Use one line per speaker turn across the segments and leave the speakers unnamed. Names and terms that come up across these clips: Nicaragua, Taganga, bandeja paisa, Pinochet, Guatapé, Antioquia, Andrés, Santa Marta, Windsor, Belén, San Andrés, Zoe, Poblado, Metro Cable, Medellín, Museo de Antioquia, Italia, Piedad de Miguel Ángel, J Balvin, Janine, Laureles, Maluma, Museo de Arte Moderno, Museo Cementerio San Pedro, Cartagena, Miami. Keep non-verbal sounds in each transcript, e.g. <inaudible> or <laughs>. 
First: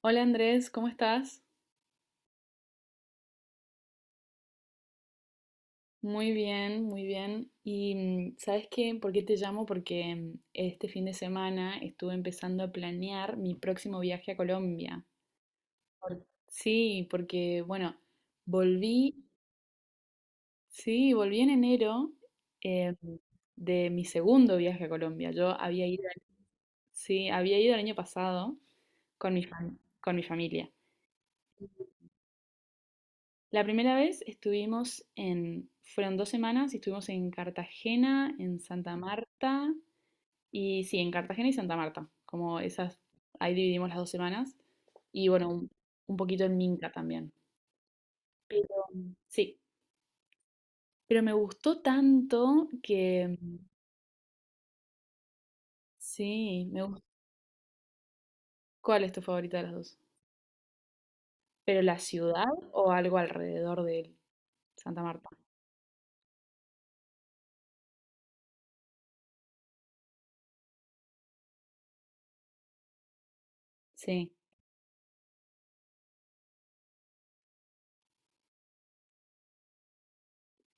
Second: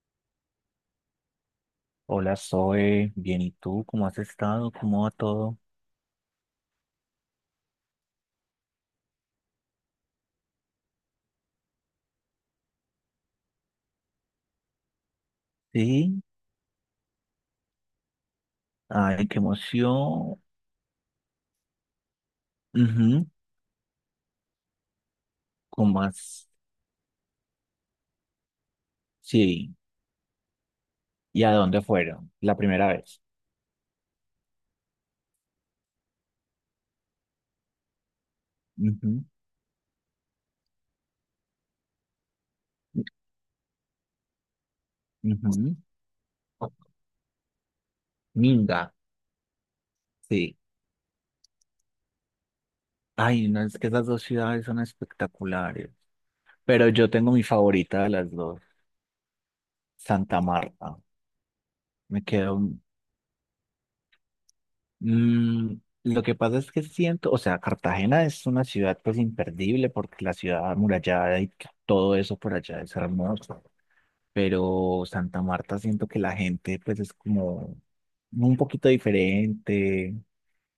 Hola Andrés, ¿cómo estás?
Hola, Zoe, bien, ¿y tú? ¿Cómo has estado? ¿Cómo va todo?
Muy bien, muy bien. Y ¿sabes qué? ¿Por qué te llamo? Porque este fin de semana estuve empezando a planear mi próximo viaje a Colombia.
Sí,
Sí, porque bueno, volví,
ay, qué emoción.
sí, volví en enero eh,
Ujú,
de mi segundo viaje a Colombia. Yo había
¿cómo
ido,
has?
sí, había ido el año pasado
Sí,
con mi familia.
¿y a dónde fueron? La primera vez.
La primera vez estuvimos en, fueron 2 semanas y estuvimos en Cartagena, en Santa
Ujú,
Marta, y sí, en Cartagena y Santa Marta, como esas, ahí dividimos las 2 semanas, y bueno,
ujú.
un poquito en Minca también. Pero
Minga,
sí,
sí.
pero me gustó tanto que
Ay, no, es que esas dos ciudades son espectaculares,
sí, me
pero
gustó.
yo tengo mi favorita de las dos,
¿Cuál es tu favorita de las dos?
Santa Marta.
¿Pero la
Me
ciudad
quedo.
o algo alrededor de Santa Marta?
Mm, lo que pasa es que siento, o sea, Cartagena es una ciudad pues imperdible porque la ciudad amurallada y todo eso por allá es hermoso,
Sí.
pero Santa Marta siento que la gente pues es como un poquito diferente,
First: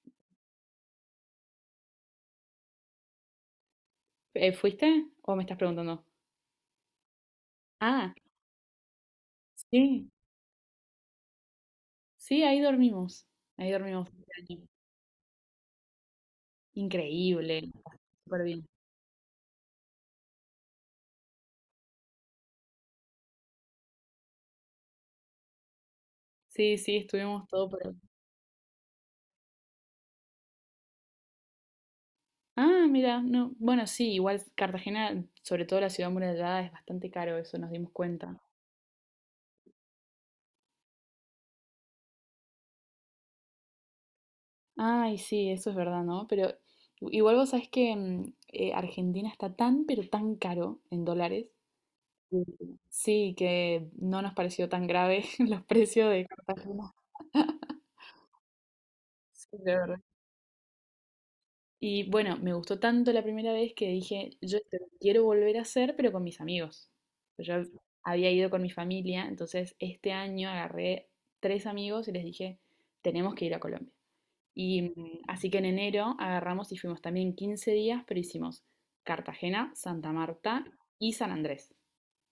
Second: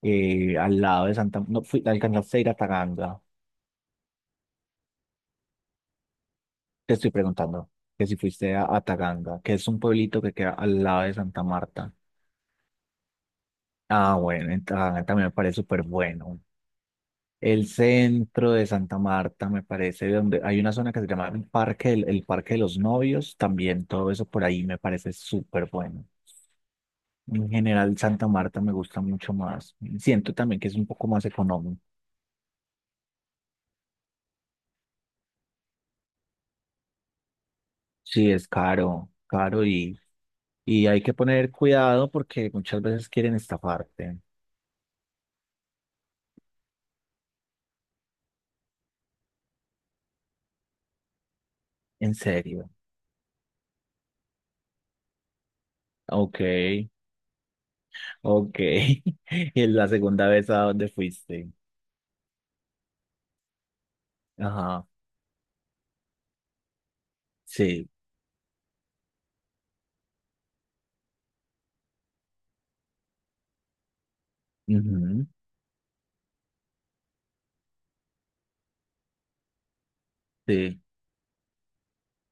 al lado de Santa, no fui, ¿alcanzaste a ir a Taganga?
¿Fuiste o me estás preguntando?
Te estoy preguntando, que
Ah,
si fuiste a Taganga, que es un
sí.
pueblito que queda al lado de Santa Marta.
Sí, ahí dormimos. Ahí dormimos
Ah,
este
bueno, en
año.
Taganga también me parece súper bueno. El
Increíble. Súper
centro
bien.
de Santa Marta, me parece, donde hay una zona que se llama el Parque, el Parque de los Novios, también todo eso por ahí me parece súper bueno.
Sí, sí, estuvimos
En
todo por ahí.
general, Santa Marta me gusta mucho más. Siento también que es un poco más económico.
Ah, mira, no. Bueno, sí, igual Cartagena, sobre todo la ciudad amurallada, es bastante caro, eso nos dimos
Sí,
cuenta.
es caro, caro, y hay que poner cuidado porque muchas veces quieren estafarte.
Ay, sí, eso es verdad, ¿no? Pero igual vos sabés que Argentina está tan, pero tan caro en dólares.
En
que-
serio.
Sí, que no nos pareció tan grave <laughs> los precios de
Ok,
Cartagena.
ok. <laughs>
Sí,
¿Y es
de
la
verdad.
segunda vez a donde fuiste?
Y bueno, me gustó tanto la primera vez que dije, yo esto lo
Ajá,
quiero volver a hacer, pero con mis amigos. Pues yo
sí.
había ido con mi familia, entonces este año agarré tres amigos y les dije, tenemos que ir a Colombia. Y
Ujú,
así que en enero agarramos y fuimos también 15 días, pero hicimos Cartagena, Santa Marta
sí.
y San Andrés.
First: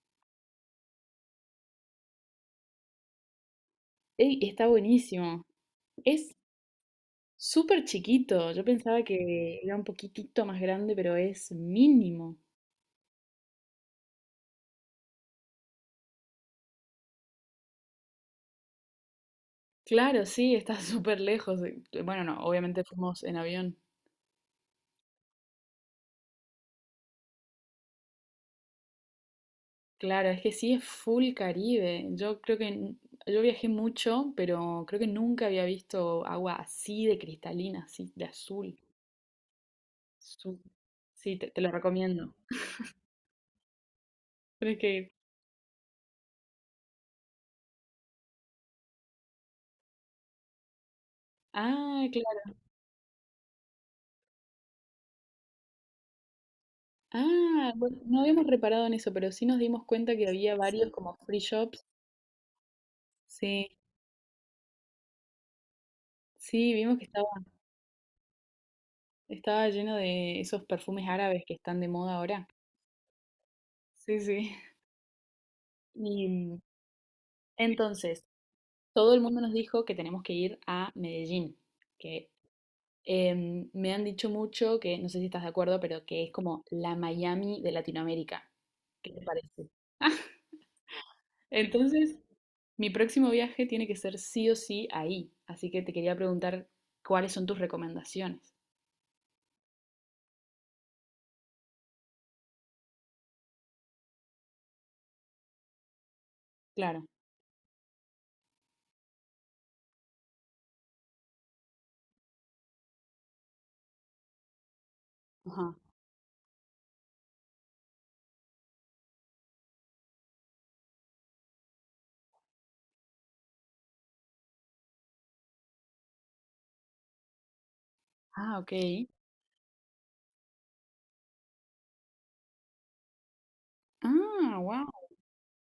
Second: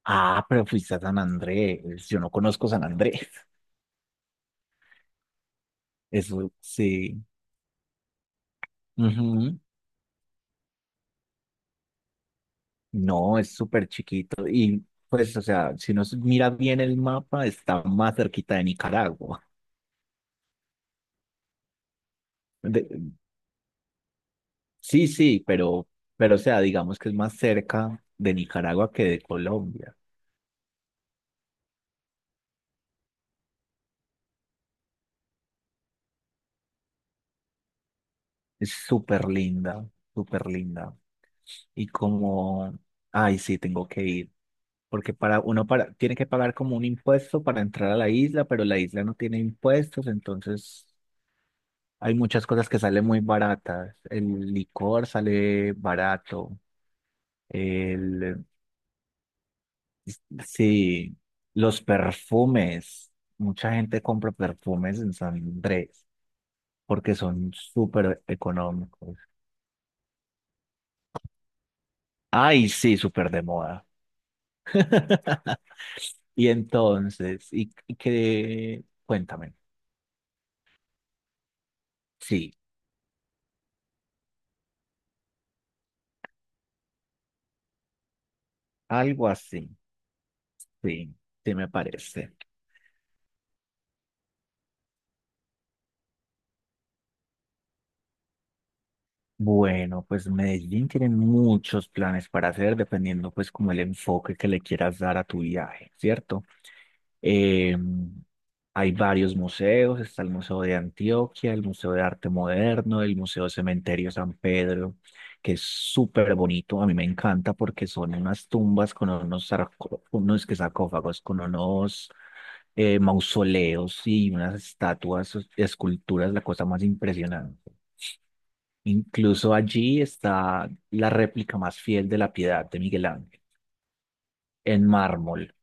Ah, pero fuiste a San Andrés. Yo no conozco San Andrés. <laughs>
Ey, está buenísimo. Es
Eso sí.
súper chiquito. Yo pensaba que
Ujú.
era un poquitito más grande, pero es mínimo.
No, es súper chiquito. Y pues, o sea, si nos mira bien el mapa, está más cerquita de Nicaragua.
Claro, sí, está <laughs> súper lejos. Bueno, no, obviamente
De-
fuimos en avión.
sí, sí, pero, o sea, digamos que es más cerca de Nicaragua que de Colombia.
Claro, es que sí es full Caribe. Yo creo que yo viajé mucho, pero creo que nunca había visto agua así de cristalina, así de
Es
azul.
súper linda, súper
Su-
linda.
Sí, te lo
Y
recomiendo.
como, ay, sí, tengo que ir.
Tienes que ir.
Porque para uno para, tiene que pagar como un impuesto para entrar a la isla, pero la isla no tiene impuestos, entonces
Ah,
hay muchas
claro.
cosas que salen muy baratas. El licor sale barato.
Ah, bueno, no habíamos
El,
reparado en eso, pero sí nos dimos cuenta que había varios como
sí,
free
los
shops.
perfumes.
Sí,
Mucha gente compra perfumes en San Andrés
sí, vimos que
porque
estaba,
son súper económicos.
estaba lleno de esos perfumes árabes que están de moda ahora.
Ay, sí, súper de moda.
Sí, sí.
<laughs> Y
Y
entonces, y
entonces,
que,
todo el mundo nos
cuéntame.
dijo que tenemos que ir a Medellín, que
Sí,
me han dicho mucho que, no sé si estás de acuerdo, pero que es como la Miami de Latinoamérica. ¿Qué te
algo
parece?
así. Sí, sí me
Entonces,
parece.
mi próximo viaje tiene que ser sí o sí ahí, así que te quería preguntar cuáles son tus recomendaciones.
Bueno, pues Medellín tiene muchos planes para hacer dependiendo pues como el enfoque que le quieras dar a tu viaje, ¿cierto?
Claro.
Eh, Hay varios museos, está el Museo de Antioquia, el Museo de Arte Moderno, el Museo Cementerio San Pedro, que es
Ajá.
súper bonito, a mí me encanta porque son unas tumbas con unos, unos que sarcófagos, con unos mausoleos y unas estatuas, esculturas, la cosa más impresionante.
Ah, ok.
Incluso allí está la réplica más fiel de la Piedad de Miguel Ángel,
Ah,
en
wow.
mármol.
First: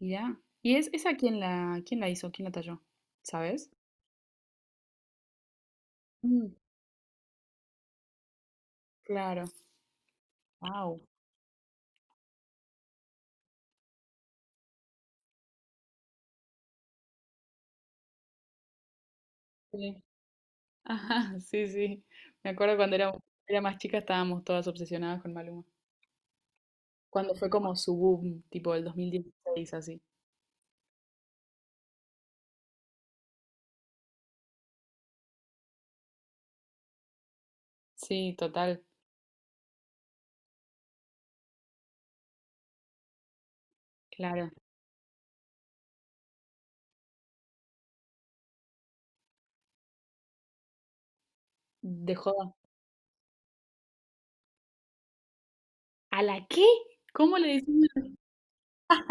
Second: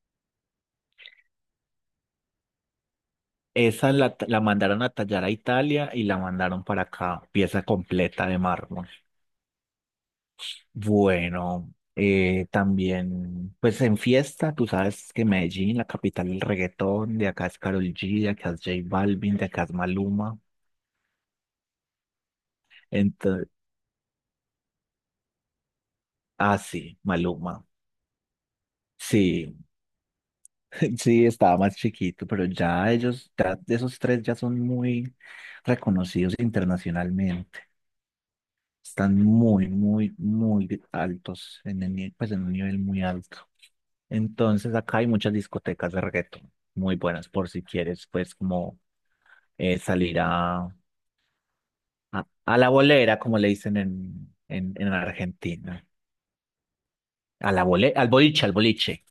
Ya. ¿Y es esa quién la hizo? ¿Quién la talló? ¿Sabes?
Esa la mandaron a tallar a Italia y la
Mm,
mandaron para acá, pieza completa de mármol.
claro. Wow.
Bueno, también, pues en fiesta, tú sabes que Medellín, la capital del reggaetón, de acá es Karol G, de acá es J Balvin, de acá es Maluma.
Ajá, sí, sí. Me acuerdo cuando
Entonces,
era más chica estábamos todas obsesionadas con Maluma.
ah, sí,
Cuando fue
Maluma.
como su boom, tipo el dos mil
Sí.
dieciséis así.
<laughs> Sí, estaba más chiquito, pero ya ellos, ya esos tres ya son muy reconocidos internacionalmente.
Sí, total,
Están muy, muy, muy altos, en el, ni- pues en un nivel muy alto.
claro.
Entonces acá hay muchas discotecas de reggaetón, muy buenas por si quieres, pues como salir a,
De
a,
joda.
a la bolera, como le dicen en, en Argentina.
¿A la qué? ¿Cómo le decimos?
Al boliche, al boliche.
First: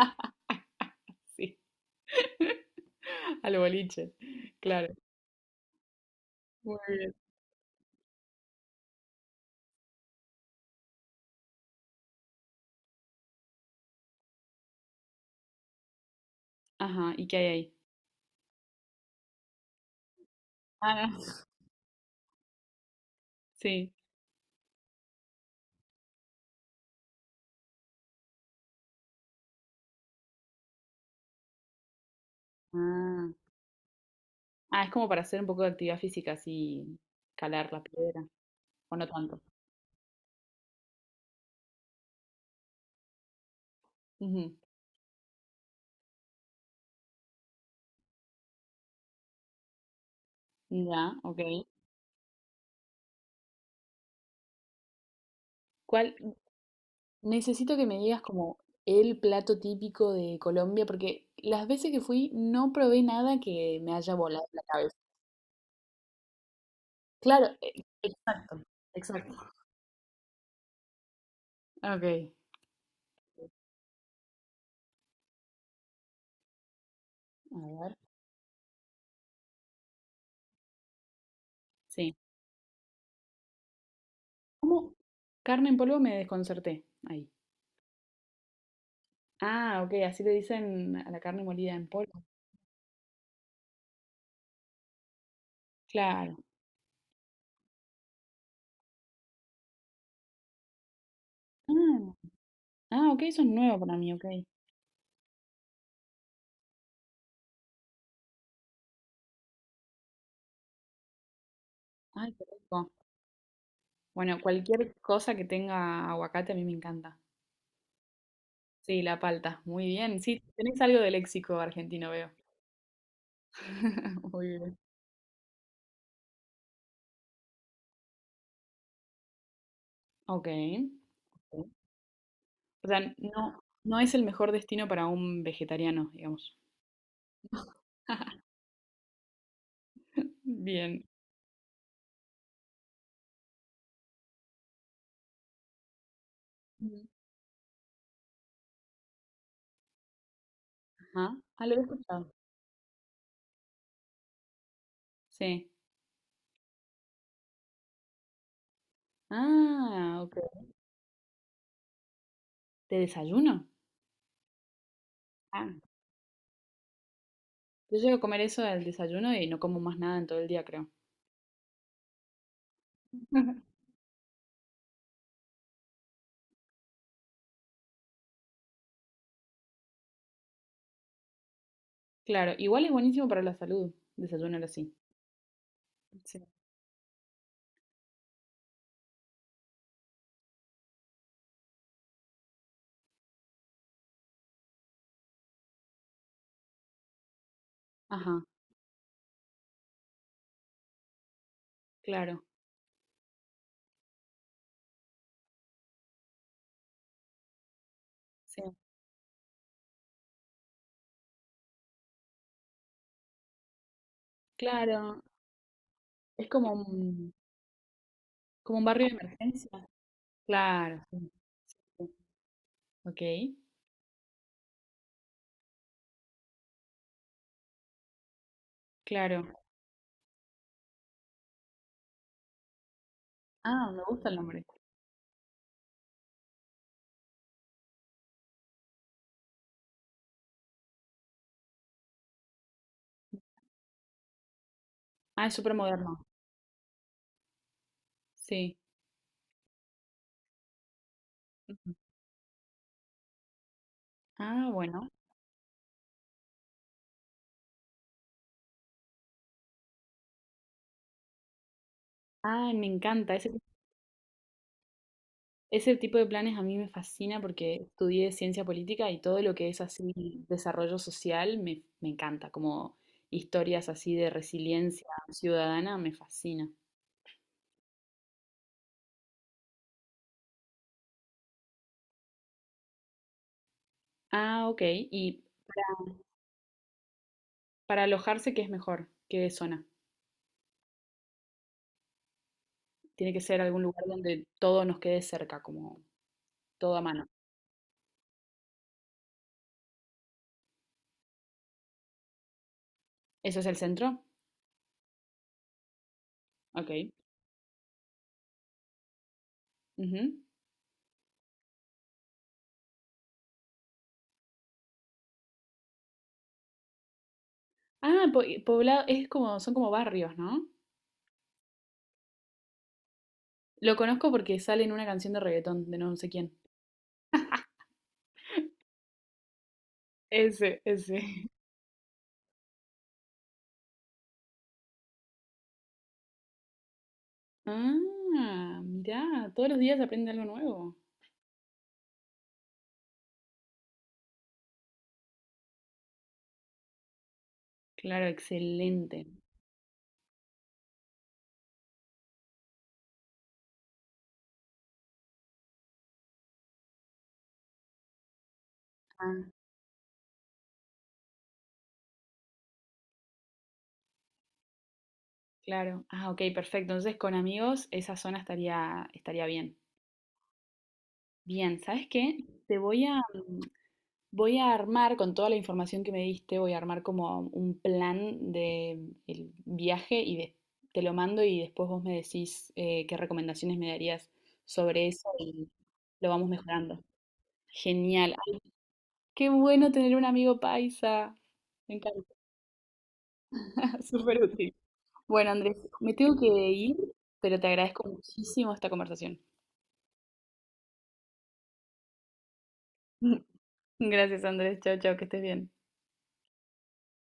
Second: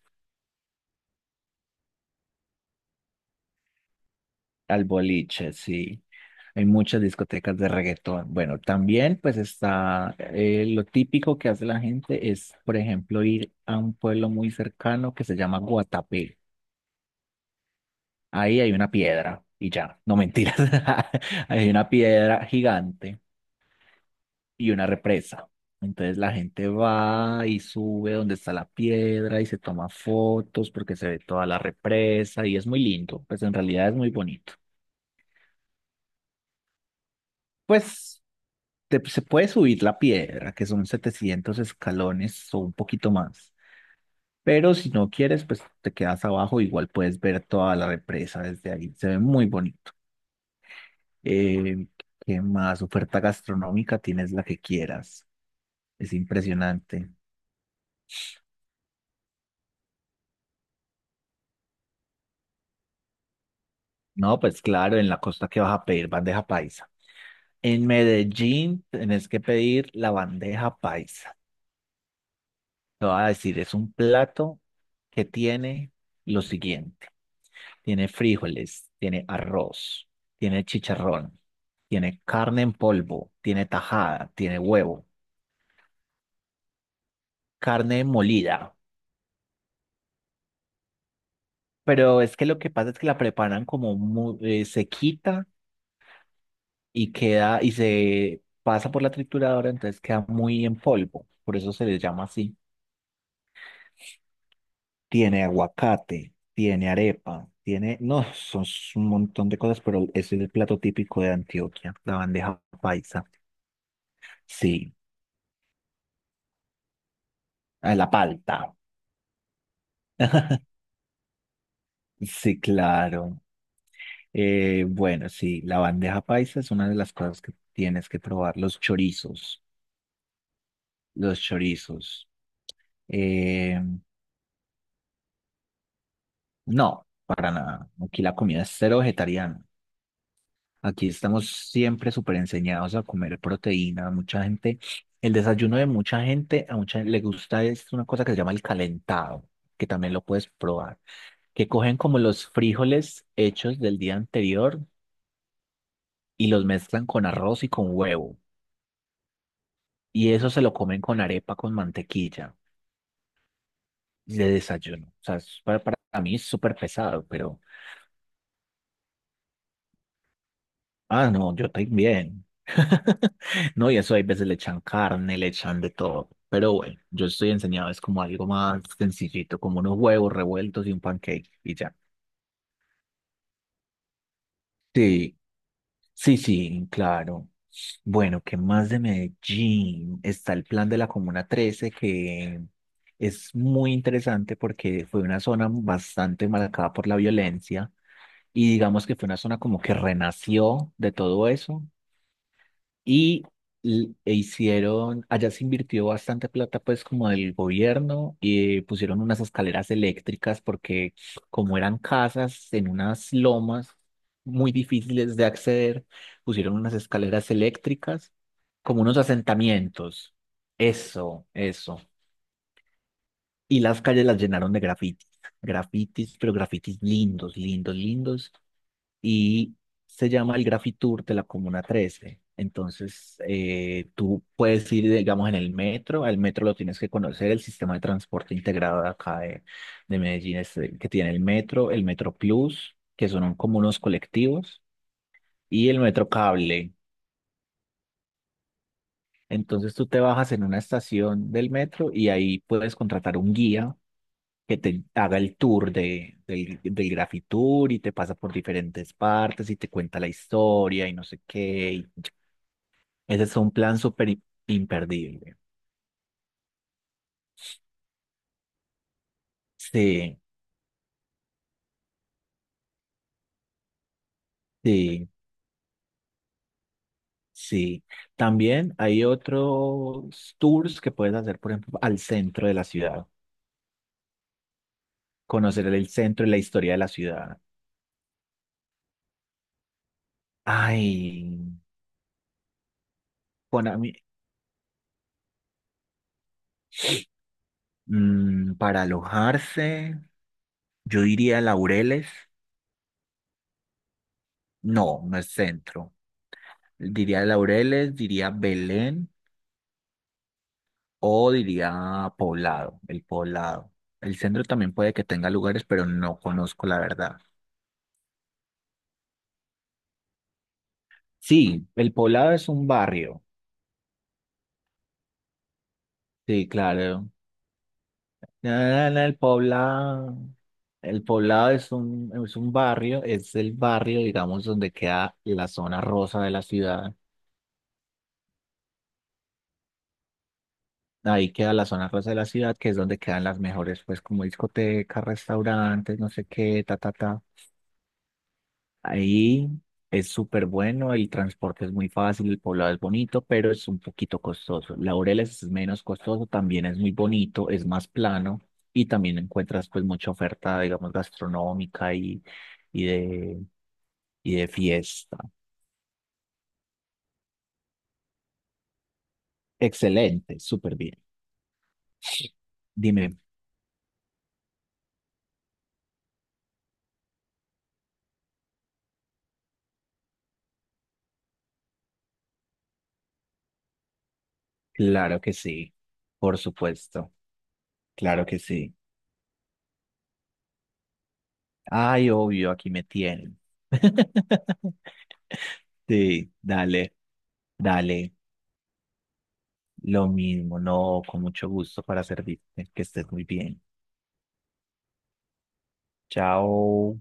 <laughs> Sí, al boliche.
Al
Claro.
boliche, sí. Hay
Muy
muchas
bien.
discotecas de reggaetón. Bueno, también pues está lo típico que hace la gente es, por ejemplo, ir a un pueblo muy cercano que se llama Guatapé.
Ajá, ¿y qué hay ahí?
Ahí hay una piedra y ya, no mentiras,
Ah,
<laughs> hay una piedra gigante
sí.
y una represa. Entonces la gente va y sube donde está la piedra y se toma fotos porque se ve toda la represa y es muy lindo,
Ah.
pues en realidad es muy bonito.
Ah, es como para hacer un poco de actividad física, así, calar la
Pues
piedra, o no
se
tanto.
puede subir la piedra, que son 700 escalones o un poquito más.
Ujú.
Pero si no quieres, pues te quedas abajo, igual puedes ver toda la represa desde ahí. Se ve muy bonito.
Ya, ok.
Eh, ¿Qué más? Oferta gastronómica, tienes la que quieras. Es
¿Cuál,
impresionante.
Necesito que me digas como el plato típico de Colombia, porque las veces que fui no probé nada que me haya
No,
volado
pues
la cabeza.
claro, en la costa que vas a pedir bandeja paisa.
Claro,
En
exacto,
Medellín tenés que
exacto.
pedir la bandeja paisa.
Ok.
Te voy a decir, es un plato que tiene lo siguiente.
A ver,
Tiene frijoles, tiene arroz, tiene chicharrón,
sí.
tiene carne en polvo, tiene tajada, tiene
¿Cómo?
huevo,
Carne en polvo me desconcerté. Ahí.
carne molida.
Ah, ok, así le dicen a la carne molida en
Pero
polvo.
es que lo que pasa es que la preparan como se quita
Claro.
y queda y se pasa por la trituradora, entonces queda muy en polvo. Por eso se les
Ah,
llama así.
ah, ok, eso es nuevo para mí, ok.
Tiene aguacate, tiene arepa, tiene, no, son un montón de cosas, pero ese es el plato típico de Antioquia, la
Ay, qué
bandeja
rico.
paisa.
Bueno,
Sí,
cualquier cosa que tenga aguacate a mí me encanta.
ah, la palta.
Sí, la palta. Muy bien. Sí, tenés algo de léxico argentino, veo.
Sí, claro.
<laughs> Muy bien.
Bueno, sí, la bandeja paisa es una de las cosas que tienes que probar. Los chorizos,
Ok.
los
Ok.
chorizos.
O sea, no,
Eh,
no es el mejor destino para un vegetariano, digamos.
no, para nada. Aquí la
<laughs>
comida es cero vegetariana.
Bien.
Aquí estamos siempre súper enseñados a comer proteína. Mucha gente, el desayuno de mucha gente, a mucha
Mm.
gente le gusta es una cosa que se llama el calentado, que también lo puedes probar.
Ajá. Ah,
Que
lo he
cogen como
escuchado.
los frijoles hechos del día anterior
Sí.
y los mezclan con arroz y con huevo.
Ah,
Y
ok.
eso se lo comen con arepa con mantequilla
¿De desayuno?
de desayuno. O sea, es
Ah,
para mí es súper pesado, pero
yo llego a comer eso al desayuno y no como más nada en todo el día, creo.
ah, no, yo también. <laughs>
<laughs>
No, y eso hay veces le echan carne, le echan de todo. Pero bueno, yo estoy enseñado, es como algo más sencillito, como unos huevos revueltos y un pancake y ya.
Claro, igual es buenísimo para la salud, desayunar así.
Sí, sí,
Sí.
sí, claro. Bueno, ¿qué más de Medellín? Está el plan de la Comuna 13, que es muy interesante porque fue una zona bastante marcada por la violencia.
Ajá,
Y digamos que fue una zona como que renació de todo eso,
claro.
y e hicieron, allá se invirtió bastante plata pues como del gobierno
Sí.
y pusieron unas escaleras eléctricas porque como eran casas en unas lomas muy
Claro,
difíciles de acceder,
es como
pusieron unas
un,
escaleras eléctricas
como un
como
barrio de
unos
emergencia.
asentamientos.
Claro, sí,
Eso, eso.
sí. Ok,
Y las calles las llenaron de grafitis, grafitis, pero grafitis lindos, lindos, lindos,
claro.
y se llama el Graffiti Tour de la Comuna Trece. Entonces,
Ah, me gusta el
tú
nombre.
puedes ir, digamos, en el metro, al metro lo tienes que conocer. El sistema de transporte integrado de acá de Medellín es el que tiene el Metro Plus, que son como unos colectivos,
Ah, es súper
y el
moderno.
Metro Cable.
Sí.
Entonces, tú te bajas en una estación del
Ujú.
metro y ahí puedes contratar un guía
Ah,
que te
bueno.
haga el tour del Graffiti Tour y te pasa por diferentes partes y te cuenta la historia y no sé qué.
Ah, me encanta.
Ese
Ese,
es un plan súper imperdible.
ese tipo de planes a mí me fascina porque estudié ciencia política y todo lo que es
Sí,
así desarrollo social me encanta, como historias así de resiliencia
sí,
ciudadana me fascina.
sí. También hay otros tours que puedes hacer, por ejemplo, al centro de la ciudad.
Ah, ok. ¿Y
Conocer el centro y la historia de la ciudad.
para alojarse qué es mejor? ¿Qué zona?
Ay,
Tiene que ser algún
bueno, a
lugar
mí,
donde todo nos quede cerca, como todo a mano.
para alojarse, yo diría Laureles.
¿Eso es el centro?
No, no es centro.
Ok.
Diría Laureles, diría Belén
Ujú.
o diría Poblado. El centro también puede que tenga lugares, pero no conozco la verdad.
Ah, poblado, es como, son como barrios, ¿no?
Sí, el Poblado es un barrio.
Lo conozco porque sale en una canción de reggaetón de no sé quién.
Sí, claro. Na, na, na, el Poblado.
Ese,
El
ese.
Poblado es un barrio, es el barrio, digamos, donde queda la zona rosa de la ciudad.
<laughs> Ah, mirá, todos los días aprende algo nuevo.
Ahí queda la zona rosa de la ciudad, que es donde quedan las mejores, pues, como discotecas, restaurantes, no sé qué, ta, ta, ta.
Claro, excelente.
Ahí es súper bueno, el transporte es muy fácil, el Poblado es bonito, pero es un poquito costoso. Laureles es menos costoso, también es muy bonito, es más plano y también
Ah,
encuentras pues mucha oferta, digamos, gastronómica y, y de, y de fiesta.
claro. Ah, ok, perfecto. Entonces con amigos esa zona estaría bien.
Excelente, súper bien.
Bien, ¿sabes qué? Te voy a,
Dime,
mm, voy a armar con toda la información que me diste, voy a armar como un plan de el viaje y te lo mando y después vos me decís qué recomendaciones me darías sobre eso
claro que
y
sí,
lo vamos
por
mejorando.
supuesto,
Genial.
claro que
Ay,
sí.
qué bueno tener un amigo paisa. Me
Ay,
encanta.
obvio, aquí me tienen.
<laughs> Súper útil.
<laughs>
Bueno, Andrés, me tengo que
Sí,
ir,
dale,
pero te agradezco
dale.
muchísimo esta conversación.
Lo mismo, no, con mucho gusto para servirte. Que estés muy bien.
<laughs> Gracias, Andrés. Chao, chao, que estés bien.
Chao.